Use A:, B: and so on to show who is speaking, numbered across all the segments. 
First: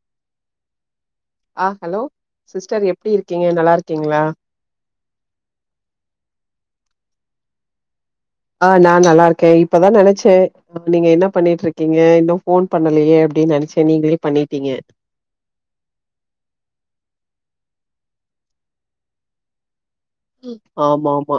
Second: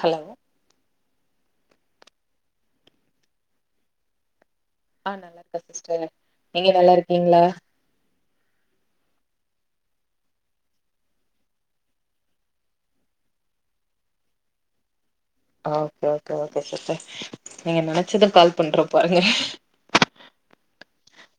A: Hello
B: ஆஹ் hello sister எப்டி இருக்கீங்க நல்லா இருக்கீங்களா
A: ஆஹ் நல்லா இருக்கே சிஸ்டர் நீங்க நல்லா இருக்கீங்களா
B: ஆஹ் நா நல்லா இருக்கே இப்பதா நனைச்சே நீங்க என்ன பண்ணிட்டு இருக்கீங்க இன்னும் போன் பண்ணலியே அப்டின் நினைச்சே நீங்குளே பண்ணிட்டீங்க
A: ஆஹ் ஓக்கே ஓகே ஓகே சிஸ்டர் நீங்க நனைச்சது கால் பண்ற பாருங்க
B: ம் ஆமா ஆமா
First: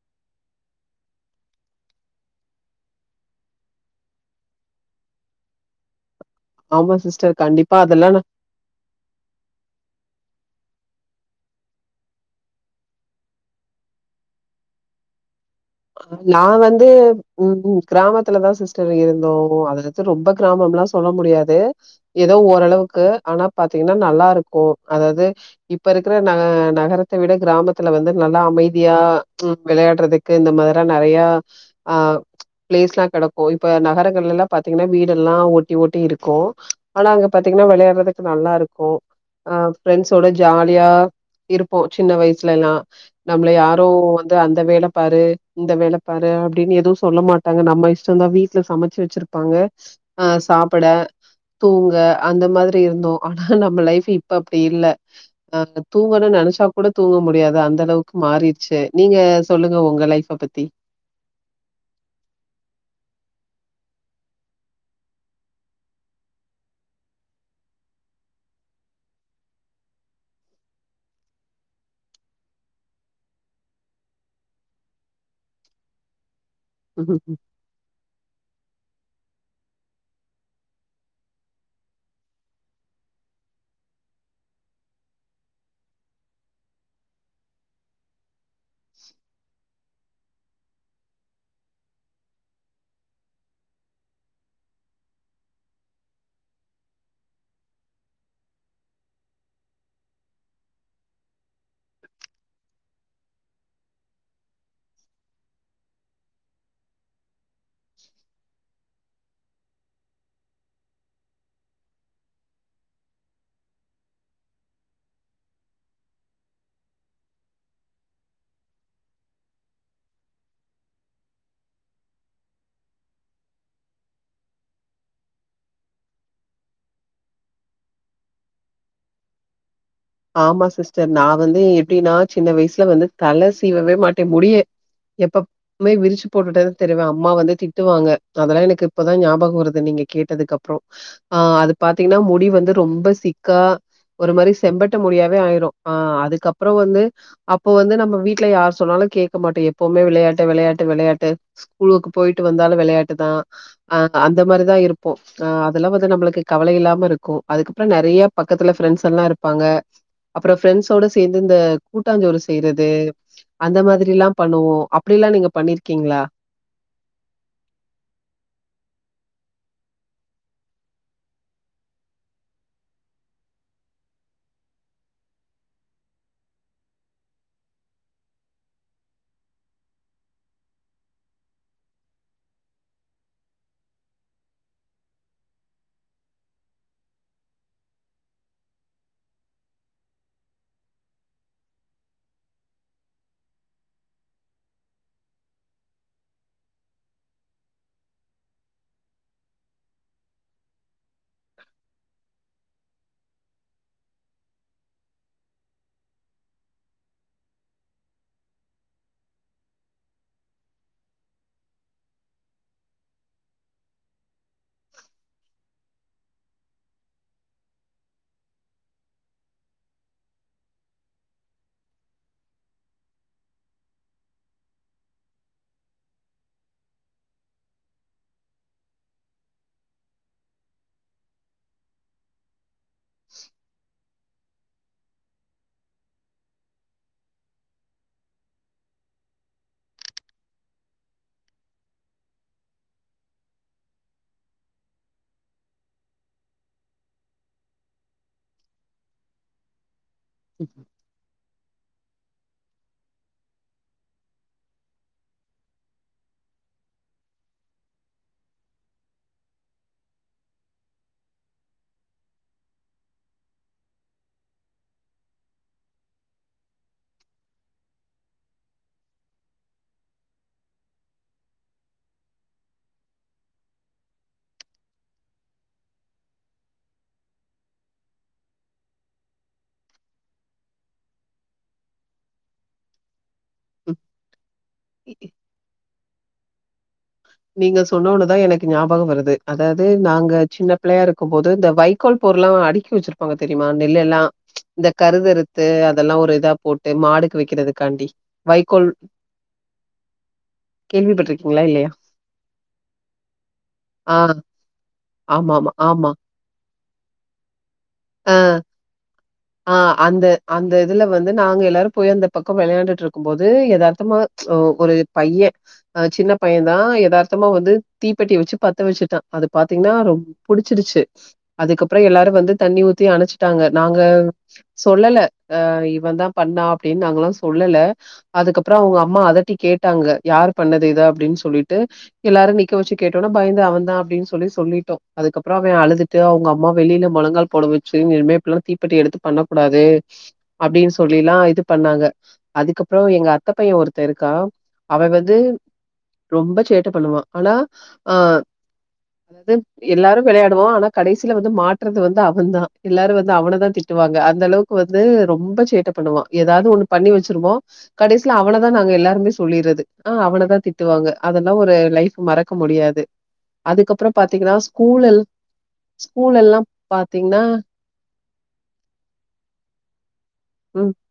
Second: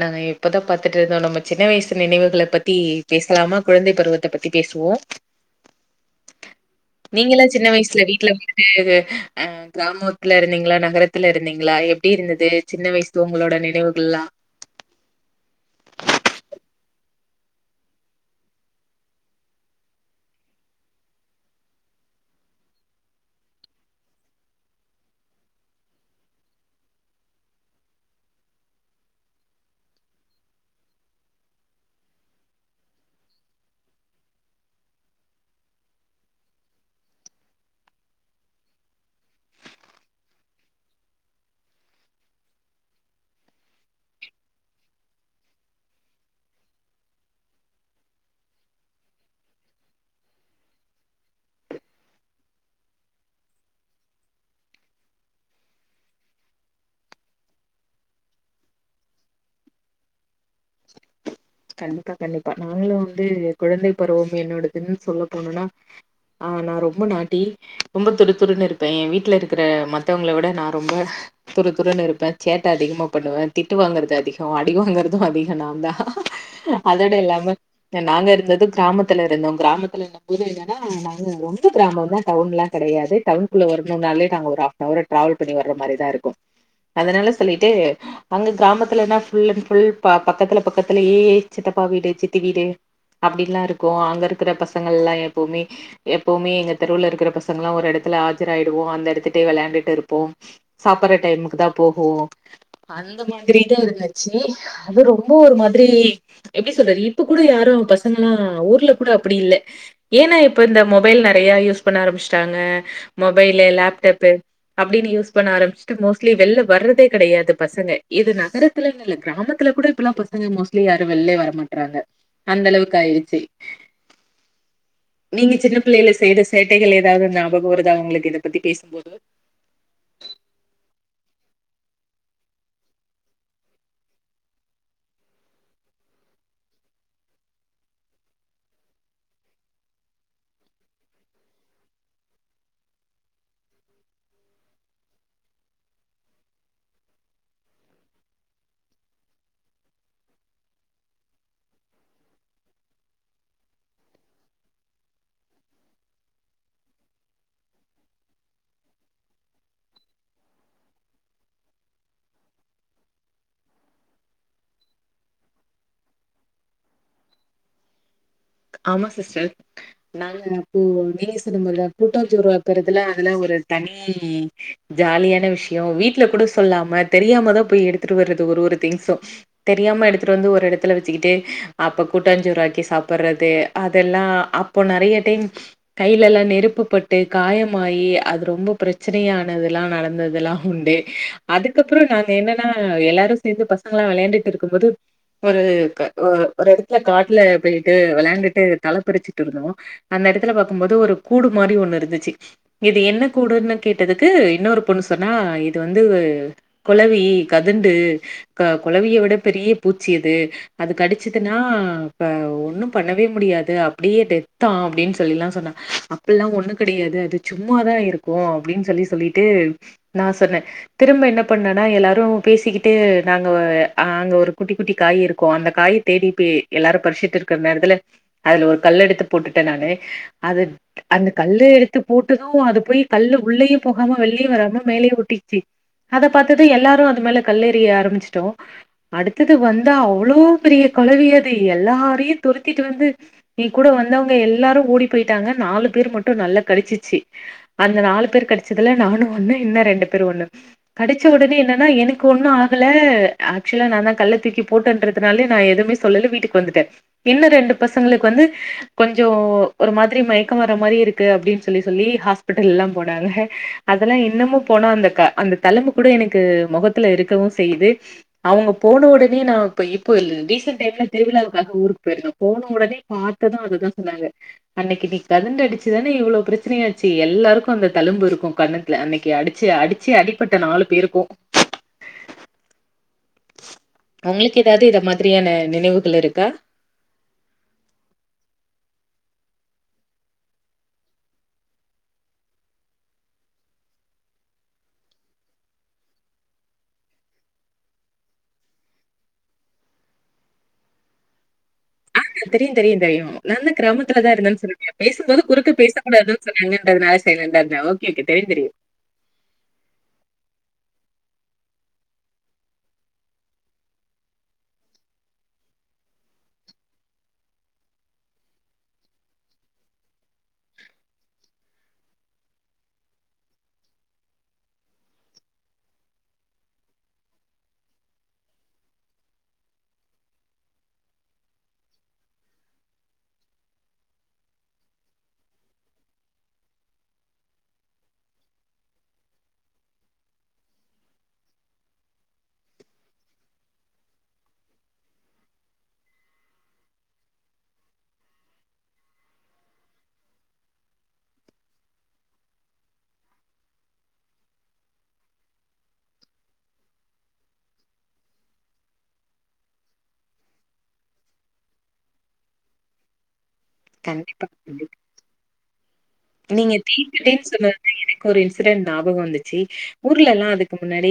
A: நாங்க இப்பதா பாத்துட்டு இருந்தோ நம்ம சின்ன வயிஸ் நினைவுகள பத்தி பேசுலாமா குழந்தை பருவத்த பத்தி பேசுவோ
B: ஆமா சிஸ்டர்
A: நீங்களெல்லாம் சின்ன
B: கண்டிப்பா
A: வயிசுல
B: அதெல்லா
A: வீட்ல வந்துட்டு இது அஹ் கிராமத்துல இருந்தீங்களா கரத்துல இருந்தீங்களா எப்டி இருந்தது சின்ன வயிஸ் த்து உங்குளோட நினைவுங்குல்லா
B: நா வந்து உம் கிராமத்துலதா சிஸ்டர் இருந்தோ அத வந்து ரொம்ப கிராமுல்லா சொல்ல முடியாது ஏதோ ஓரளவுக்கு ஆனா பாத்தீங்கின்னா நல்லா இருக்கு அதாவது இப்ப இருக்குற நகரத்த விட கிராமத்துல வந்து நல்லா அமைதியா உம் விளையாடுறதுக்கு இந்த மாரி இந்த நெறியா பிளேஸ்லா கெடக்கும் இப்ப நகரங்கள் எல்லா பாத்தீங்கன்னா வீடு எல்லா ஒட்டி ஒட்டி இருக்கு ஆனா அங்க பாத்தீங்கன்னா விளையாடுறதுக்கு நல்லா இருக்கு ஆஹ் ஃபிரண்ட்ஸ்வோட ஜாலியா இருப்போம் சின்ன வயிசுலயெல்லா நம்முள யாரு வந்து அந்த வேல பாரு இந்த வேலப்பாரு அப்டின்னு எதுவு சொல்ல மாட்டாங்க நம்ம இஷ்டம்தா வீட்டுல சமச்சி வச்சிருப்பாங்க அஹ் சாப்பிட தூங்க அந்த மாதிரி இருந்தோ ஆனா நம்ம லைஃப் இப்ப அப்புடி இல்ல அஹ் தூங்கனும் நனைச்சா கூட தூங்க முடியாது அந்த அளவுக்கு மாறியிருச்சி நீங்க சொல்லுங்க உங்க லைஃப் பத் தி
A: கண்டிப்பா கண்டிப்பா நாங்களும் வந்து குழந்தை பருவம் என்னோடதுன்னு சொல்ல போனும்னா ஆஹ் நா ரொம்ப நாட்டி ரொம்ப துருத்துருன்னு இருப்பேன் ஏ வீட்டுல இருக்குற மத்தவங்குள விட நா ரொம்ப துருத்துருன்னு இருப்பே சேட்ட அதிகமா பண்ணுவே திட்டு வாங்கறது அதிகோ அடி வாங்குறது அதிக நாந்தா அதோட இல்லாம நாங்க இருந்தது கிராமத் த்துல இருந்தோம் கிராமத்து இருந்த போது என்னனா நாங்க ரொம்ப கிராமம் தா டவுன்ல்லா கெடையாது டவுன்குள்ள வரணும்னாலே நாங்க ஒரு ஹாஃப்னவர் ட்ராவல் பண்ணி வர மாரி தான் இருக்கும் அதனால சொல்லிட்டு அங்க கிராமத்தில்லன ஃபுல்லன் ஃபுல் பா பக்கத்துல பக்கத் த்திலியே சித்தப்பா வீடு சித்தி வீடு அப்டில்லா இருக்கு அங்க இருக்குற பசங்கல்லா எப்பவுமே எப்பவுமே எங்க தெருவுல இருக்குற பசங்கல்லா ஒரு எடத்துல ஆஜ்ராயிடுவோ அந்த எடத்து விளையாண்டுட்டு இருப்போம் சாப்புற டைமுக்கு தான் போவோம் அந்த மாதிரி தா இருந்துச்சு அது ரொம்ப ஒரு மாதி திரி எப்பிடி சொல்ற இப்ப கூட யாரும் பசங்குல்லா ஊர்ல கூட அப்பிடி இல்ல ஏன்னா இப்ப இந்த மொபைல் நெறையா யூஸ் பண்ண ஆரம்பிச்சட்டாங்க மொபைலு லேப்டாப் அப்டின் யூஸ் பண்ண ஆரம்பிச்சுட்டு மோஸ்ட்லி வெளில வர்றதே கெடையாது பசங்க இது நகரத்துலன் இல்ல கிராமத்துல கூட இப்பல்லா பச மோஸ்ட்லி யாரும் வெள்லே வரமாட்டறாங்க அந்த அளவுக்கு ஆயிருச்சு நீங்க சின்ன பிள்ளையில செய்த சேட்டைகள் ஏதாவுது ஞாபகம் வருதா ஒங்குளுக்கு இது பத்தி பேசும்போது
B: ஆமா சிஸ்டர் நா வந்து எப்பிடின்னா சின்ன வயிசுல வந்து தல சீவவே மாட்டேன் முடிய எப்பப் மே விரிச்சு போட்டுட்டே திரியுவேன் அம்மா வந்து திட்டுவாங்க அதெல்லா எனக்கு இப்பதான் ஞாபகம் வருது நீங்க கேட்டதுக்கு அப்புறோ ஆஹ் அது பாத்தீங்கன்னா முடி வந்து ரொம்ப சிக்கா ஒரு மாரி செம்பட்ட முடியாவே ஆயிரும் ஆஹ் அதுக்கப்புற வந்து அப்போ வந்து நம்ம வீட்டுல யார் சொன்னாலும் கேட்க மாட்டோம் எப்பவுமே விளையாட்டு விளையாட்டு விளையாட்டு ஸ்கூலுக்கு போயிட்டு வந்தாலும் விளையாட்டுதா அஹ் அந்த மாதிரிதா இருப்போம் அதல்லா வந்து நம்முளுக்கு கவுலை இல்லாம இருக்கும் அதுக்கப்புறம் நிறைய பக்கத்துல ப்ரெண்ட்ஸ் எல்லா இருப் ப்பாங்க அப்புறம் ப்ரெண்ஸ்ஸோட சேர்ந்து இந்த கூட்டாஞ்சோறு செய்றது அந்த மாதிரி எல்லா பண்ணுவோம் அப்டி எல்லா நீங்க பண்ணிருக்கீங்களா
A: ஆமா சிஸ்டர் நாங்க அப்போ நீங்க சோன்னிங்குள கூட்டாஞ்சோறு ஆக்குறதுல அதுலா ஒரு தனி ஜாலியான விஷயோ வீட்டுல கூட சொல்லாம தெரியாமதா போய் எடுத்துட்டு வரது ஒரு ஒரு திங்சூ தெரியாம எடுத்துட்டு வந்து ஒரு எடத்துல வெச்சுக்கிட்டு அப்ப கூட்டாஞ்சோறு ஆக்கி சாப்பற து அதெல்லா அப்போ நிறைய டைம் கையில எல்லா நெருப்பு பட்டு காயமாயி அது ரொம்ப பிரச்சனையானதல்லா நடந்ததுல்லா உண்டு அதுக்கப்புறம் நாங்க என்னன்னா எல்லாரு சேந்து பசங்கள எல்லா விளையாண்டுட்டு இருக்கும் போது ஒரு உக்கா ஒரு எடத்துல காட்டுல போயிட்டு விளையா ண்டுட்டு தலைப்பறிச்சிட்டு இருந்தோ அந்த இடத்துல பாரக்கும்போது ஒரு கூடு மாரி ஒண்ணு இருந்துச்சு இது என்ன கூடுன்னு கேட்டதுக்கு இன்னொரு பொண்ணு சொன்னா இது வந்து கொலவி கதுண்டு கா கொலவிய விட பெரிய பூச்சி இது அது கடிச்சுதுன்னா ப ஒண்ணுப் பண்ணவே முடியாது அப்டியே டெத்தா அப்டின் சொல்லில்லா சொன்னா அப்பில்லா ஒண்ணு கிடையாது அது சும்மாதா இருக்கு அப்டின் சொல்லி சொல்லிட்டு நா சொன்னே திரும்ப என்ன பண்ணனா எல்லாரும் பேசிக்குடே நாங்க ஆஹ் அங்க ஒரு குட்டி குட்டி காய் இருக்கு அந்த காயை தேடி பேய் எல்லாரு பறிச்சுட்டு இருக்குற நேரத் த்துல அதுல ஒரு கல் எடுத்து போட்டுட்டே நானு அது அந்த கல்லு எடுத்து போட்டது அது போய் கல்லு உள்ளேயே போகாம வெளியே வராம மேலயே ஒட்டிகிச்சு அத பாத்தது எல்லாரு அது மேல கல்லெறிய ஆரம்பிச்சிட்டோ அடுத்தது வந்தா அவ்ளோ பெரிய கொலவியது எல்லாரையு துரத்திட்டு வந்து ஏ கூட வந்தவங்க எல்லாரு ஓடி போயிட்டாங்க நாலு பேர் மட்டு நல்லா கடிச்சிச்சு அந்த நாலு பேர் கடிச்சதுல நானு ஒன்னு இன்ன ரெண்டு பெரு ஒண்டு கடிச்ச உடனே என்னன்னா எனக் க்கு ஒண்ணு ஆகுல ஆக்சுவலா நாந்தா கல்ல தூக்கி போட்டேன்றதுனாலே நா எதுவுமே சொல்லல்ல வீட்டுக் வந்துட்டே இன்னு ரெண்டு பசங்களுக்கு வந்து கொஞ்சோ ஒரு மாதிரி மயக்க வர மாரி இருக்கு அப்டின்னு சொல்லி சொல்லி ஹாஸ்பிட்டல்லா போனாங்க அதெல்லா இன்னமும் போனா அந்த க அந்த தலும்பு கூட எனக்கு முகத்துல இருக்கவும் செய்யிது அவுங்க போன உடனே நான் இப்ப இப்ப ரீசன்ட் டைம்ல திருவிழாவுக்காக ஊருக் போயிருந்தே போன உடனே பாத்தது அதுதா சொன்னாங்க அன்னைக்கு நீ பெதண்டு அடிச்சுதானே இவ்ளோ பிரச்சனையாச்சு எல்லாருக்கு அந்த தலும்பு இருக்கும் கண்ணத்துல அன்னைக்கு அடிச்சு அடிச்சே அடிப்பட்ட நாலு பேருக்கு
B: ம்.
A: உங்குளுக் எதாவுது இத
B: இ-
A: மாதிரியான நினைவுகள் இருக் அக்கா
B: நீங்க சொன்னனுதான் எனக்கு ஞாபகம் வருது அதாவது நாங்க சின்ன பிள்ளையா இருக்கும் போது இந்த வைக்கோல் போரு எல்லாம் அடுக்கி வச்சிருப்பாங்க தெரியுமா நெல்ல எல்லாம் இந்த கருதறுத்து அதெல்லாம் ஒரு இதா போட்டு மாடுக்கு வைக்கிறதுக்காண்டி வைக்கோல் கேள்விப்பட்டிருக்கீங்களா இல்லையா
A: தெரியும் தெரியும் தெரியும் நல்ல
B: ஆ.
A: கிராமத்துலதான் இருந்தன்னு சொன்னாங்க பேசும்போது
B: ஆமாமா.
A: குறுக்க பேசக்கூடாதுன்னு சொன்னாங்க னால சைலண்ட இருந்தேன்
B: ஆஹ் ஆஹ் அந்த அந்த அதுல வந்து நாங்க எல்லாரும் போய் அந்த பக்கம் விளையாண்டுட்டு இருக்கும் போது எதார்த்தமா ஒரு பையன்தான் சின்ன பையன் தான் எதார்த்தமா வந்து தீப்பெட்டி வச்சு பத்த வச்சுட்டான் அது பாத்தீங்கன்னா ரொம்பபுடிச்சிருச்சு அதுக்கப்பறம் எல்லாரும் வந்து தண்ணி ஊத்தி அணைச்சுட்டாங்க நாங்க சொல்லல அஹ இவன் தான் பண்ணா அப்படின்னு நாங்கல்லாம் சொல்லல அதுக்கப்பறம் அவங்க அம்மா அதட்டி கேட்டாங்க யாரு பண்ணது இத அப்படின்னு சொல்லிட்டு எல்லாரும் நிக்க வச்சு கேட்டோனா பயந்து அவன் தான் அப்படின்னு சொல்லி சொல்லிட்டோம் அதுக்கப்புறம் அவன் அழுதுட்டு அவங்க அம்மா வெளியில முழங்கால் போட வச்சுல்லாம் தீப்பட்டி எடுத்து பண்ணக்கூடாது அப்படின்னு சொல்லி எல்லாம் இது பண்ணாங்க அதுக்கப்பறம் எங்க அத்தை பையன் ஒருத்த இருக்கா அவ வந்து ரொம்ப சேட்டை பண்ணுவான் ஆனா அஹ் அத எல்லாரும் விளையாடுவோம் ஆனா கடைசியில வந்து மாட்டுறது வந்து அவன் தான் எல்லாரும் வந்து அவனதான் திட்டுவாங்க அந்த அளவுக்கு வந்து ரொம்ப சேட்டை பண்ணுவான் ஏதாவது ஒண்ணு பண்ணி வச்சிருமோ கடைசியில அவனதான் நாங்க சொல்லிறது ஆஹ் அவனதான் திட்டுவாங்க அதெல்லாம் ஒரு லைஃப் மறக்க முடியாது அதுக்கப்பறம் பாத்தீங்கன்னா
A: கண்டிப்பா
B: ஸ்கூலல் ஸ்கூல்ல எல்லாம் பாத்
A: அப்படின்னு சொன்னது எனக்கு ஒரு இன்சிடென்ட் ஞாபகம் வந்துச்சு ஊர்ல எல்லாம் அதுக்கு
B: ம்,
A: முன்னாடி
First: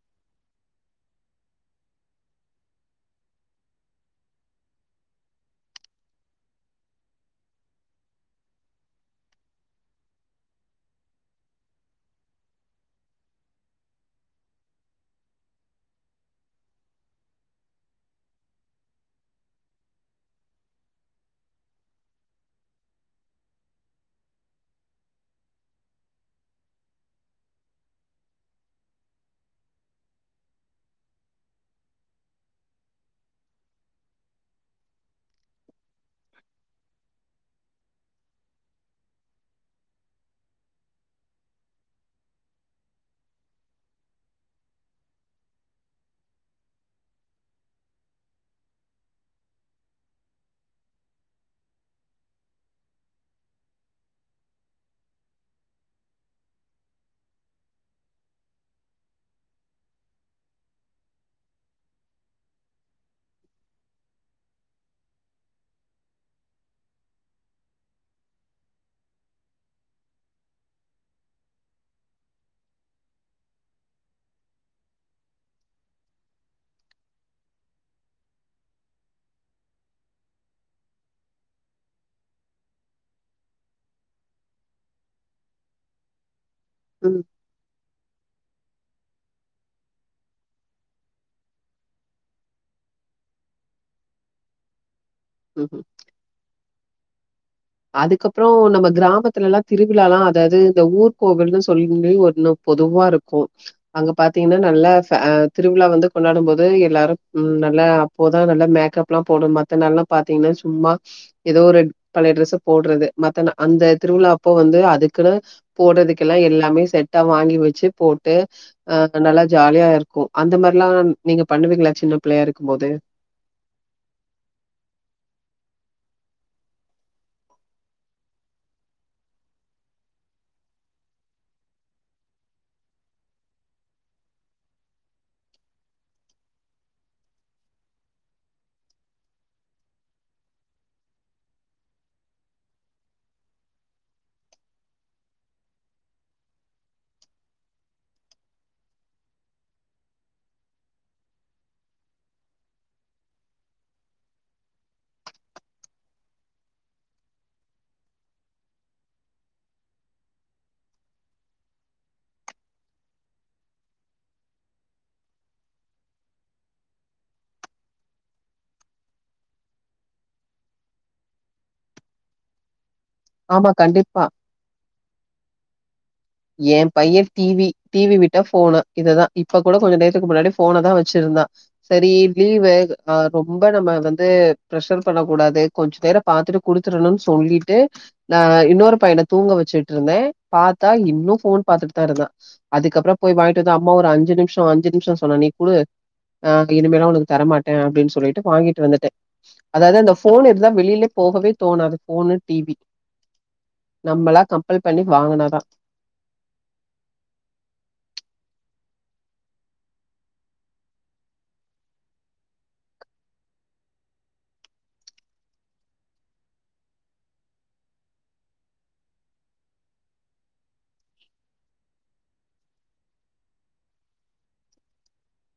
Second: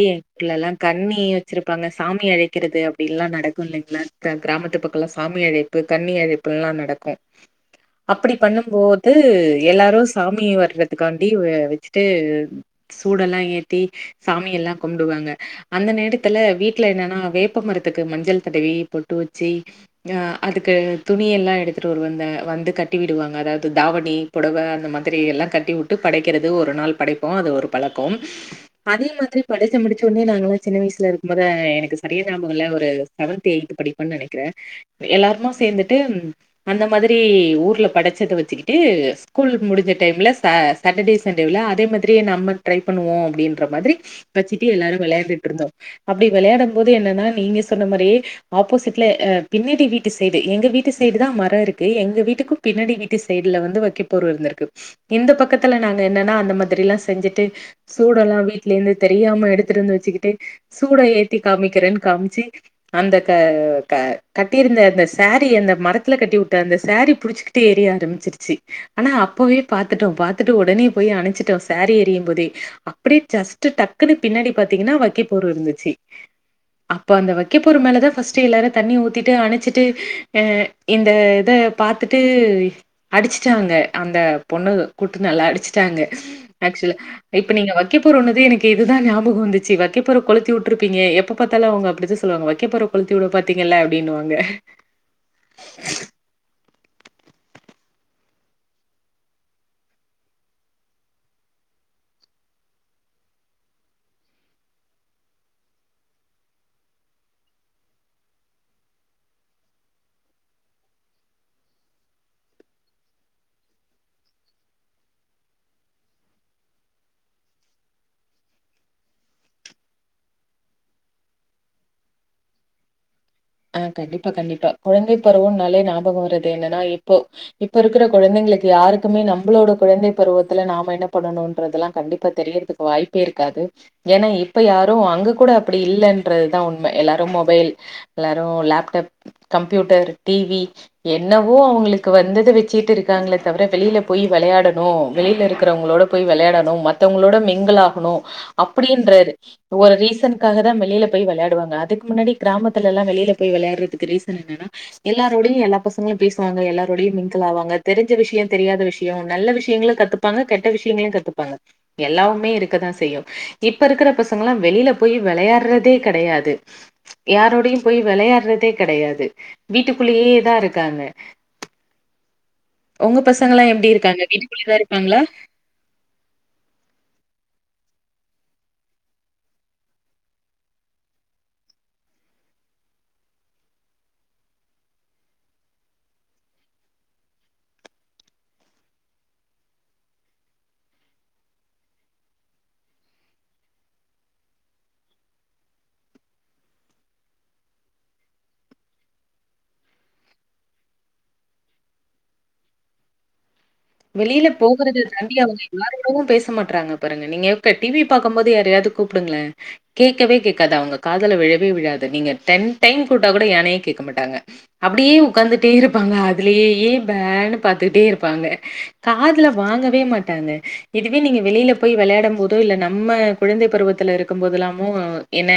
A: எல்லாம் கன்னி வச்சிருப்பாங்க சாமி அழைக்கிறது அப்டில்லாம் நடக்கும் இல்லைங்களா கிராமத்து பக்கம்லாம் சாமி அழைப்பு கண்ணி அழைப்புல்லாம் நடக்கும் அப்படி பண்ணும்போது எல்லாரும் சாமிய வர்றதுக்காண்டி வச்சுட்டு சூடெல்லாம் ஏத்தி சாமியெல்லாம் கும்பிடுவாங்க அந்த நேரத்துல வீட்ல என்னன்னா வேப்ப மரத்துக்கு மஞ்சள் தடவி பொட்டு வச்சுஹ அதுக்கு துணியெல்லாம் எடுத்துட்டு ஒருவந்த வந்து கட்டி விடுவாங்க அதாவது தாவணி புடவை அந்த மாதிரி எல்லாம் கட்டி விட்டு படைக்கிறது ஒரு நாள் படைப்போம் அது ஒரு பழக்கம் அதே மாதிரி படைச்ச முடிச்சோனே நாங்களாம் சின்ன வயசல இருக்கும் போது எனக்கு சரியா ஞாபகம் யில்ல ஒரு செவன்த் எயி்த் படிப்போம்ன்னனு நினைக்கிறேன் எல்லாருமா சேர்ந்துட்டு அந்த மாதிரி ஊர்ல் படைச்சதை வச்சுக்கிட்டு ஸ்கூல் முடிஞ்ச டைம்ல ச சாட்டர்டே சண்டேல அதே மாதிரியே நம்ம ட்ரை பண்ணுவோம் அப்படின்ற மாதிரி வச்சுட்டு எல்லாரும் விளையாண்டுட்டு இருந்தோம் அப்படி விளையாடும் போது என்னன்னா நீங்க சொன்ன மாதிரியே ஆப்போசிட்ல ஆஹ் பின்னடி வீட்டு சைடு எங்க வீட்டு சைடு தான் மரம் இருக்கு எங்க வீட்டுக்கும் பின்னாடி வீட்டு சைடுல வந்து வைக் இரு இந்த பக்கத்துல நாங்க என்னன்னா அந்த மாதிரி எல்லாம் செஞ்சுட்டு சூடம் லாம் வீட்ல இருந்து தெரியாம எடுத்துட்டு இருந்து வச்சுக்கிட்டு சூட ஏத்தி காமிக்கிறேன்னு காமிச்சு அந்த க க கட்டியிருந்த அந்த சாரீ அந்த மரத்துல கட்டி விட்ட அந்த சோரீ புடிச்சுக்கிட்டு எறிய ஆரம்பிச்சிருச்சு ஆனா அப்பவே பாத்துட்டோம் பாத்துட்டு உடனே போய் அணைச்சிட்டோம் சாரீ எறியும் போதே அப்படியே ஜஸ்ட் டக்குன்னு பின்னாடி பார்த்தீங்கன்னா வக்கைப்போரு இருந்துச்சு அப்போ அந்த வைக்கைப்போரு மேலதான் ஃபர்ஸ்ட்டு எல்லாரும் தண்ணி ஊத்திட்டு அணைச்சிட்டு அஹ் இந்த இதை பார்த்துட்டு அடிச்சிட்டாங்க அந்த பொண்ணு கூட்டு நல்லா அடிச்சுட்டாங்க ஆக்சுவலா
B: ம்,
A: இப்ப நீங்க வைக்க போறதுன்னதே எனக்கு இதுதான் ஞாபகம் வந்துச்சு வக்கப்போற கொளுத்தி விட்டுருப்பீங்க எப்ப பார்த்தாலும் அவங்க அப்டித்தா சொல்லுவாங்க வைக்க போற கொளுத்தி விட பாத்தீங்கல்ல அப்படின்னு வாங்க
B: உம் உம் அதுக்கப்பற நம்ம கிராமத்துல திருவிழா லா அது அது இந்த ஊர் கோவில்னு சொல்லினு பொதுவா இருக்கோ அங்க பாத்தீங்கன்னா நல்ல திருவிழா வந்து கொண்டாடும் போது எல்லாரும் நல்லா அப்போதான் நல்ல மேக்கப் லா போடும் மத்த நாள் எல்லா பாத்தீங்கன்னா சும்மா ஏதோ ஒரு பழைய டிரெஸ்ஸ போடுறது மத்த அந்த திருவிழா அப்போ வந்து அதுக்குன்னு போடுறதுக்கெல்லா எல்லாமே செட்டா வாங்கி வச்சு போட்டு அஹ் நல்லா ஜாலியா இருக்கோ அந்த மாதிரிலா நீங்க பண்ணுவீங்களா சின்ன பிள்ளையா இருக்கும் போது
A: ஆஹ் கண்டிப்பா கண்டிப்பா குழந்தை பருவம்னாலே ஞாபகம் வருறது என்னன்னா இப்போ இப்ப இருக்கிற குழந்தைங்களுக்கு யாருக்குமே நம்மளோட குழந்தை பருவத்துல நாம என்ன பண்ணணோன்றதெல்லா கண்டிப்பா தெரியறதுக்கு வாய்ப்பே இருக்காது ஏன்னா இப்ப யாரோ அங்க கூட அப்படி இல்லன்றதுதான் உண்ம எல்லாரும் மொபைல் எல்லாரும் லேப்டாப் கம்ப்யூட்டர் டிவி என்னவோ அவங்களுக்கு வந்தத வச்சுட்டு இருக்காங்களே தவிர வெளியில போய் விளையாடணோ வெளியில இருக்கிறவங்களோட போய் விளையாடணோ மத்தவங்களோட மீங்கல் ஆகணும் அப்படின்ற ஒரு ரீசன்க்காக தான் வெளியில போய் விளையாடுவாங்க அதுக்கு முன்னாடி கிராமத் த்தலா வெளிய போய் விளை யாடுறகத்துக்கு ரீசன் என்னனா எல்லாரோடய எல்லா பசங்களோ பேசுவாங்க எல்லாரோடயும் ஆவாங்க தெரிஞ்ச விஷயோ தெரியாத விஷயோ நல்ல விஷயங்களோ கத்துப்பாங்க கெட்ட விஷயங்களையும் கத்துப்பாங்க எல்லாமே உண்மையும் இருக்கதான் செய்யும் இப்ப இருக்கிற பசங்களா வெளியில போய் விளையாடுறதே கிடையாது யாரோட போயும் போய் விளையாடுறதே கிடையாது வீட்டுக்குள்ளேயே தான் இருக்காங்க உங்க பசங்கலா
B: ஆமா,
A: எப்படி
B: கண்டிப்பா.
A: இருக்காங்க வீட்டுக்குள்ளேதான் இருப்பாங்களா
B: என் பையன் டிவி டிவி விட்டா போனு இததான் இப்ப கூட கொஞ்ச நேரத்துக்கு முன்னாடி போன தான் வச்சிருந்தான் சேரி லீவு ஆஹ் ரொம்ப நம்ம வந்து ப்ரெஷர் பண்ண கூடாது கொஞ்ச நேரோ பாத்துட்டு குடுத்துடணோ சொல்லிட்டு நா ஹ் இன்னொரு பையன தூங்க வச்சுட்டு இருந்தேன் பார்த்தா இன்னும் போன் பாத்துட்டு தான் இருந்தான் அதுக்கப்பற போய் வாங்கிட்டு வந்த அம்மா ஒரு அஞ்சு நிமிஷோ அஞ்சு நிமிஷோ சொன்னா நீ கூடு ஆஹ் இனிமேல்லா உனக்கு தரமாட்டேன் அப்டின்னு சொல்லிட்டு வாங்கிட்டு வந்துட்டேன் அதாவது அந்த போன் இருந்தா வெளியிலயே போகவே தோணாது போன்னு டிவி நம்மளா கம்பல் பண்ணி வாங்குனாதான்
A: ப்பவும் பேச மாட்டாங்க பாருங்க நீங்க டிவி பாக்கும் போது யாரயாவது கூப்டுங்கள கேட்கவே கேட்காது அவங்க காதல விழவே விழாது நீங்க டென் டைம் கூட்டா கூட யானையே கேட்க மாட்டாங்க அப்படியே உட்காந்துட்டே இருப்பாங்க அதுலயே பேன்னு பாத்துட்டே இருப்பாங்க காதுல வாங்கவே மாட்டாங்க இதுவே நீங்க வெளியில போய் விளை யாடும் போதோ இல்ல நம்ம குழந்தை பருவத்துல இருக்கும் போதுல்லாமோ என்ன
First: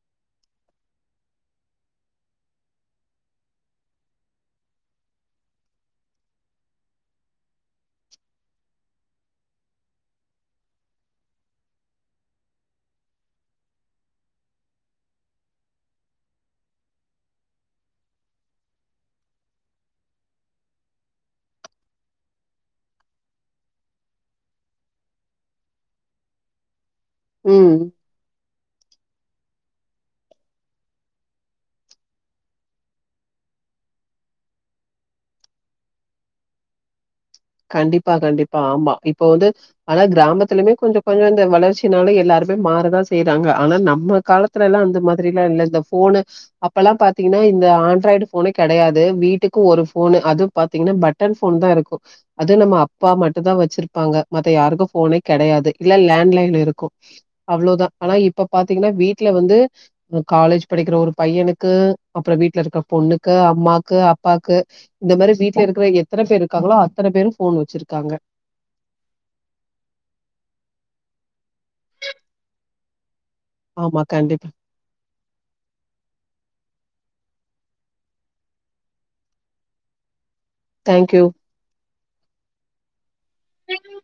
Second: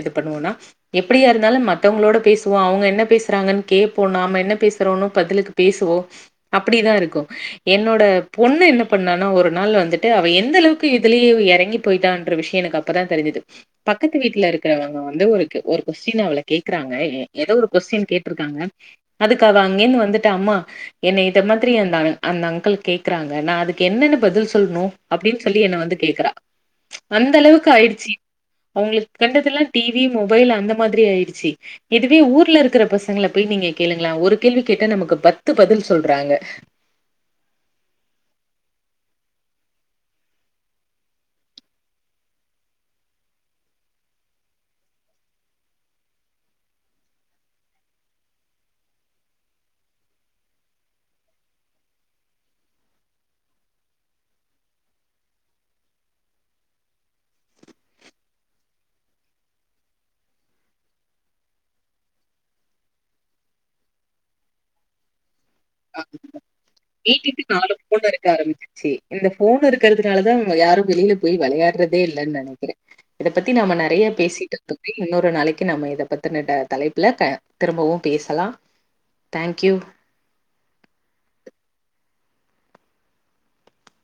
A: இது பண்ணுவோம்னா எப்டியாருந்தாலும் மத்தவங்களோட பேசுவோம் அவங்க என்ன பேசுறாங்கன்னு கேட்போம் நாம என்ன பேசுறோன்னோ பதிலுக்கு பேசுவோ அப்டிதான் இருக்கோ என்னோட பொண்ணு என்ன பண்ணானா ஒரு நாள் வந்துட்டு அவ எந்த அளவுக்கு இதுலயே இறங்கி போயிட்டானன்ற விஷய எனக்கு அப்பதான் தெரிஞ்சுது பக்கத்து வீட்டுல இருக்கிறவங்க வந்து ஒரு ஒரு கொஸ்டின் அவள கேக்குறாங்க ஏதோ ஒரு கொஸ்டின் கேட்டிருக்காங்க அதுக்கு அவ அங்கேன்னு வந்துட்டு அம்மா என்னைய இத மாதிரி அந்த அ அந்த அங்கிள் கேக்குறாங்க நான் அதுக்கு என்னென்னு பதில் சொல்லணு அப்டின்னு சொல்லி என்ன வந்து கேக்குறா அந்த அளவுக்கு
B: ம்.
A: ஆயிடுச்சு அவங்களுக் கண்டதல்லா டிவி மொபைல் அந்த மாதிரி ஆயிடுச்சு இதுவே ஊர்ல இருக்கிற பசங்கள போய் நீங்க கேளுங்களே ஒரு கேள்வி கேட்ட நமக்கு பத்து பதில் சொல்றாங்க
B: கண்டிப்பா கண்டிப்பா ஆமா இப்ப வந்து ஆனா கிராமத்துலமே கொஞ்சோ கொஞ்சோ இந்த வளர்ச்சினால எல்லாருமே மாறதான் செய்யறாங்க ஆனா நம்ம காலத்துலலா அந்த மாதிரி எல்லா இல் இந்த போனு அப்ப எல்லா பாத்தீங்கன்னா இந்த ஆண்ட்ராய்டு போனே கிடையாது வீட்டுக்கு ஒரு போனு அது பாத்தீங்கன்னா பட்டன் போன் தான் இருக்கோ அது நம்ம அப்பா மட்டுத்தான் வச்சிருப்பாங்க மத்த யாருக்கு போனே கிடையாது இல்ல லேண்ட்லைன் இருக்கு அவ்ளோதான் ஆனா இப்ப பாத்தீங்கன்னா வீட்டுல வந்து காலேஜ் படிக்கிற ஒரு பையனுக்கு அப்பறோ வீட்ல இருக்கிற பொண்ணுக்கு அம்மாக்கு அப்பாக்கு இந்த மாதிரி வீட் வீட்ல இருக்கற எத்தனை பேர் இருக்காங்களோ அத்
A: வீட்டுக்கு நாலு போன் இருக்க ஆரம்பிச்சிச்சி இந்த போன் இருக்கிறதுனால தான் யாரும் வெளியபோய் விளையாடுறதே இல்லன்னு நெனைக்கிறே இத பத்தி நாம
B: ஆமா,
A: நெறைய
B: கண்டிப்பா.
A: பேசிட்டோ தோப்பி இன்னொரு நாளைக்கு நம்ம இதை பத்தின ட தலைப்புல திரும்பவும் பேசலா தேங்க்யூ
B: தேங்க்யூ தேங்க்யூ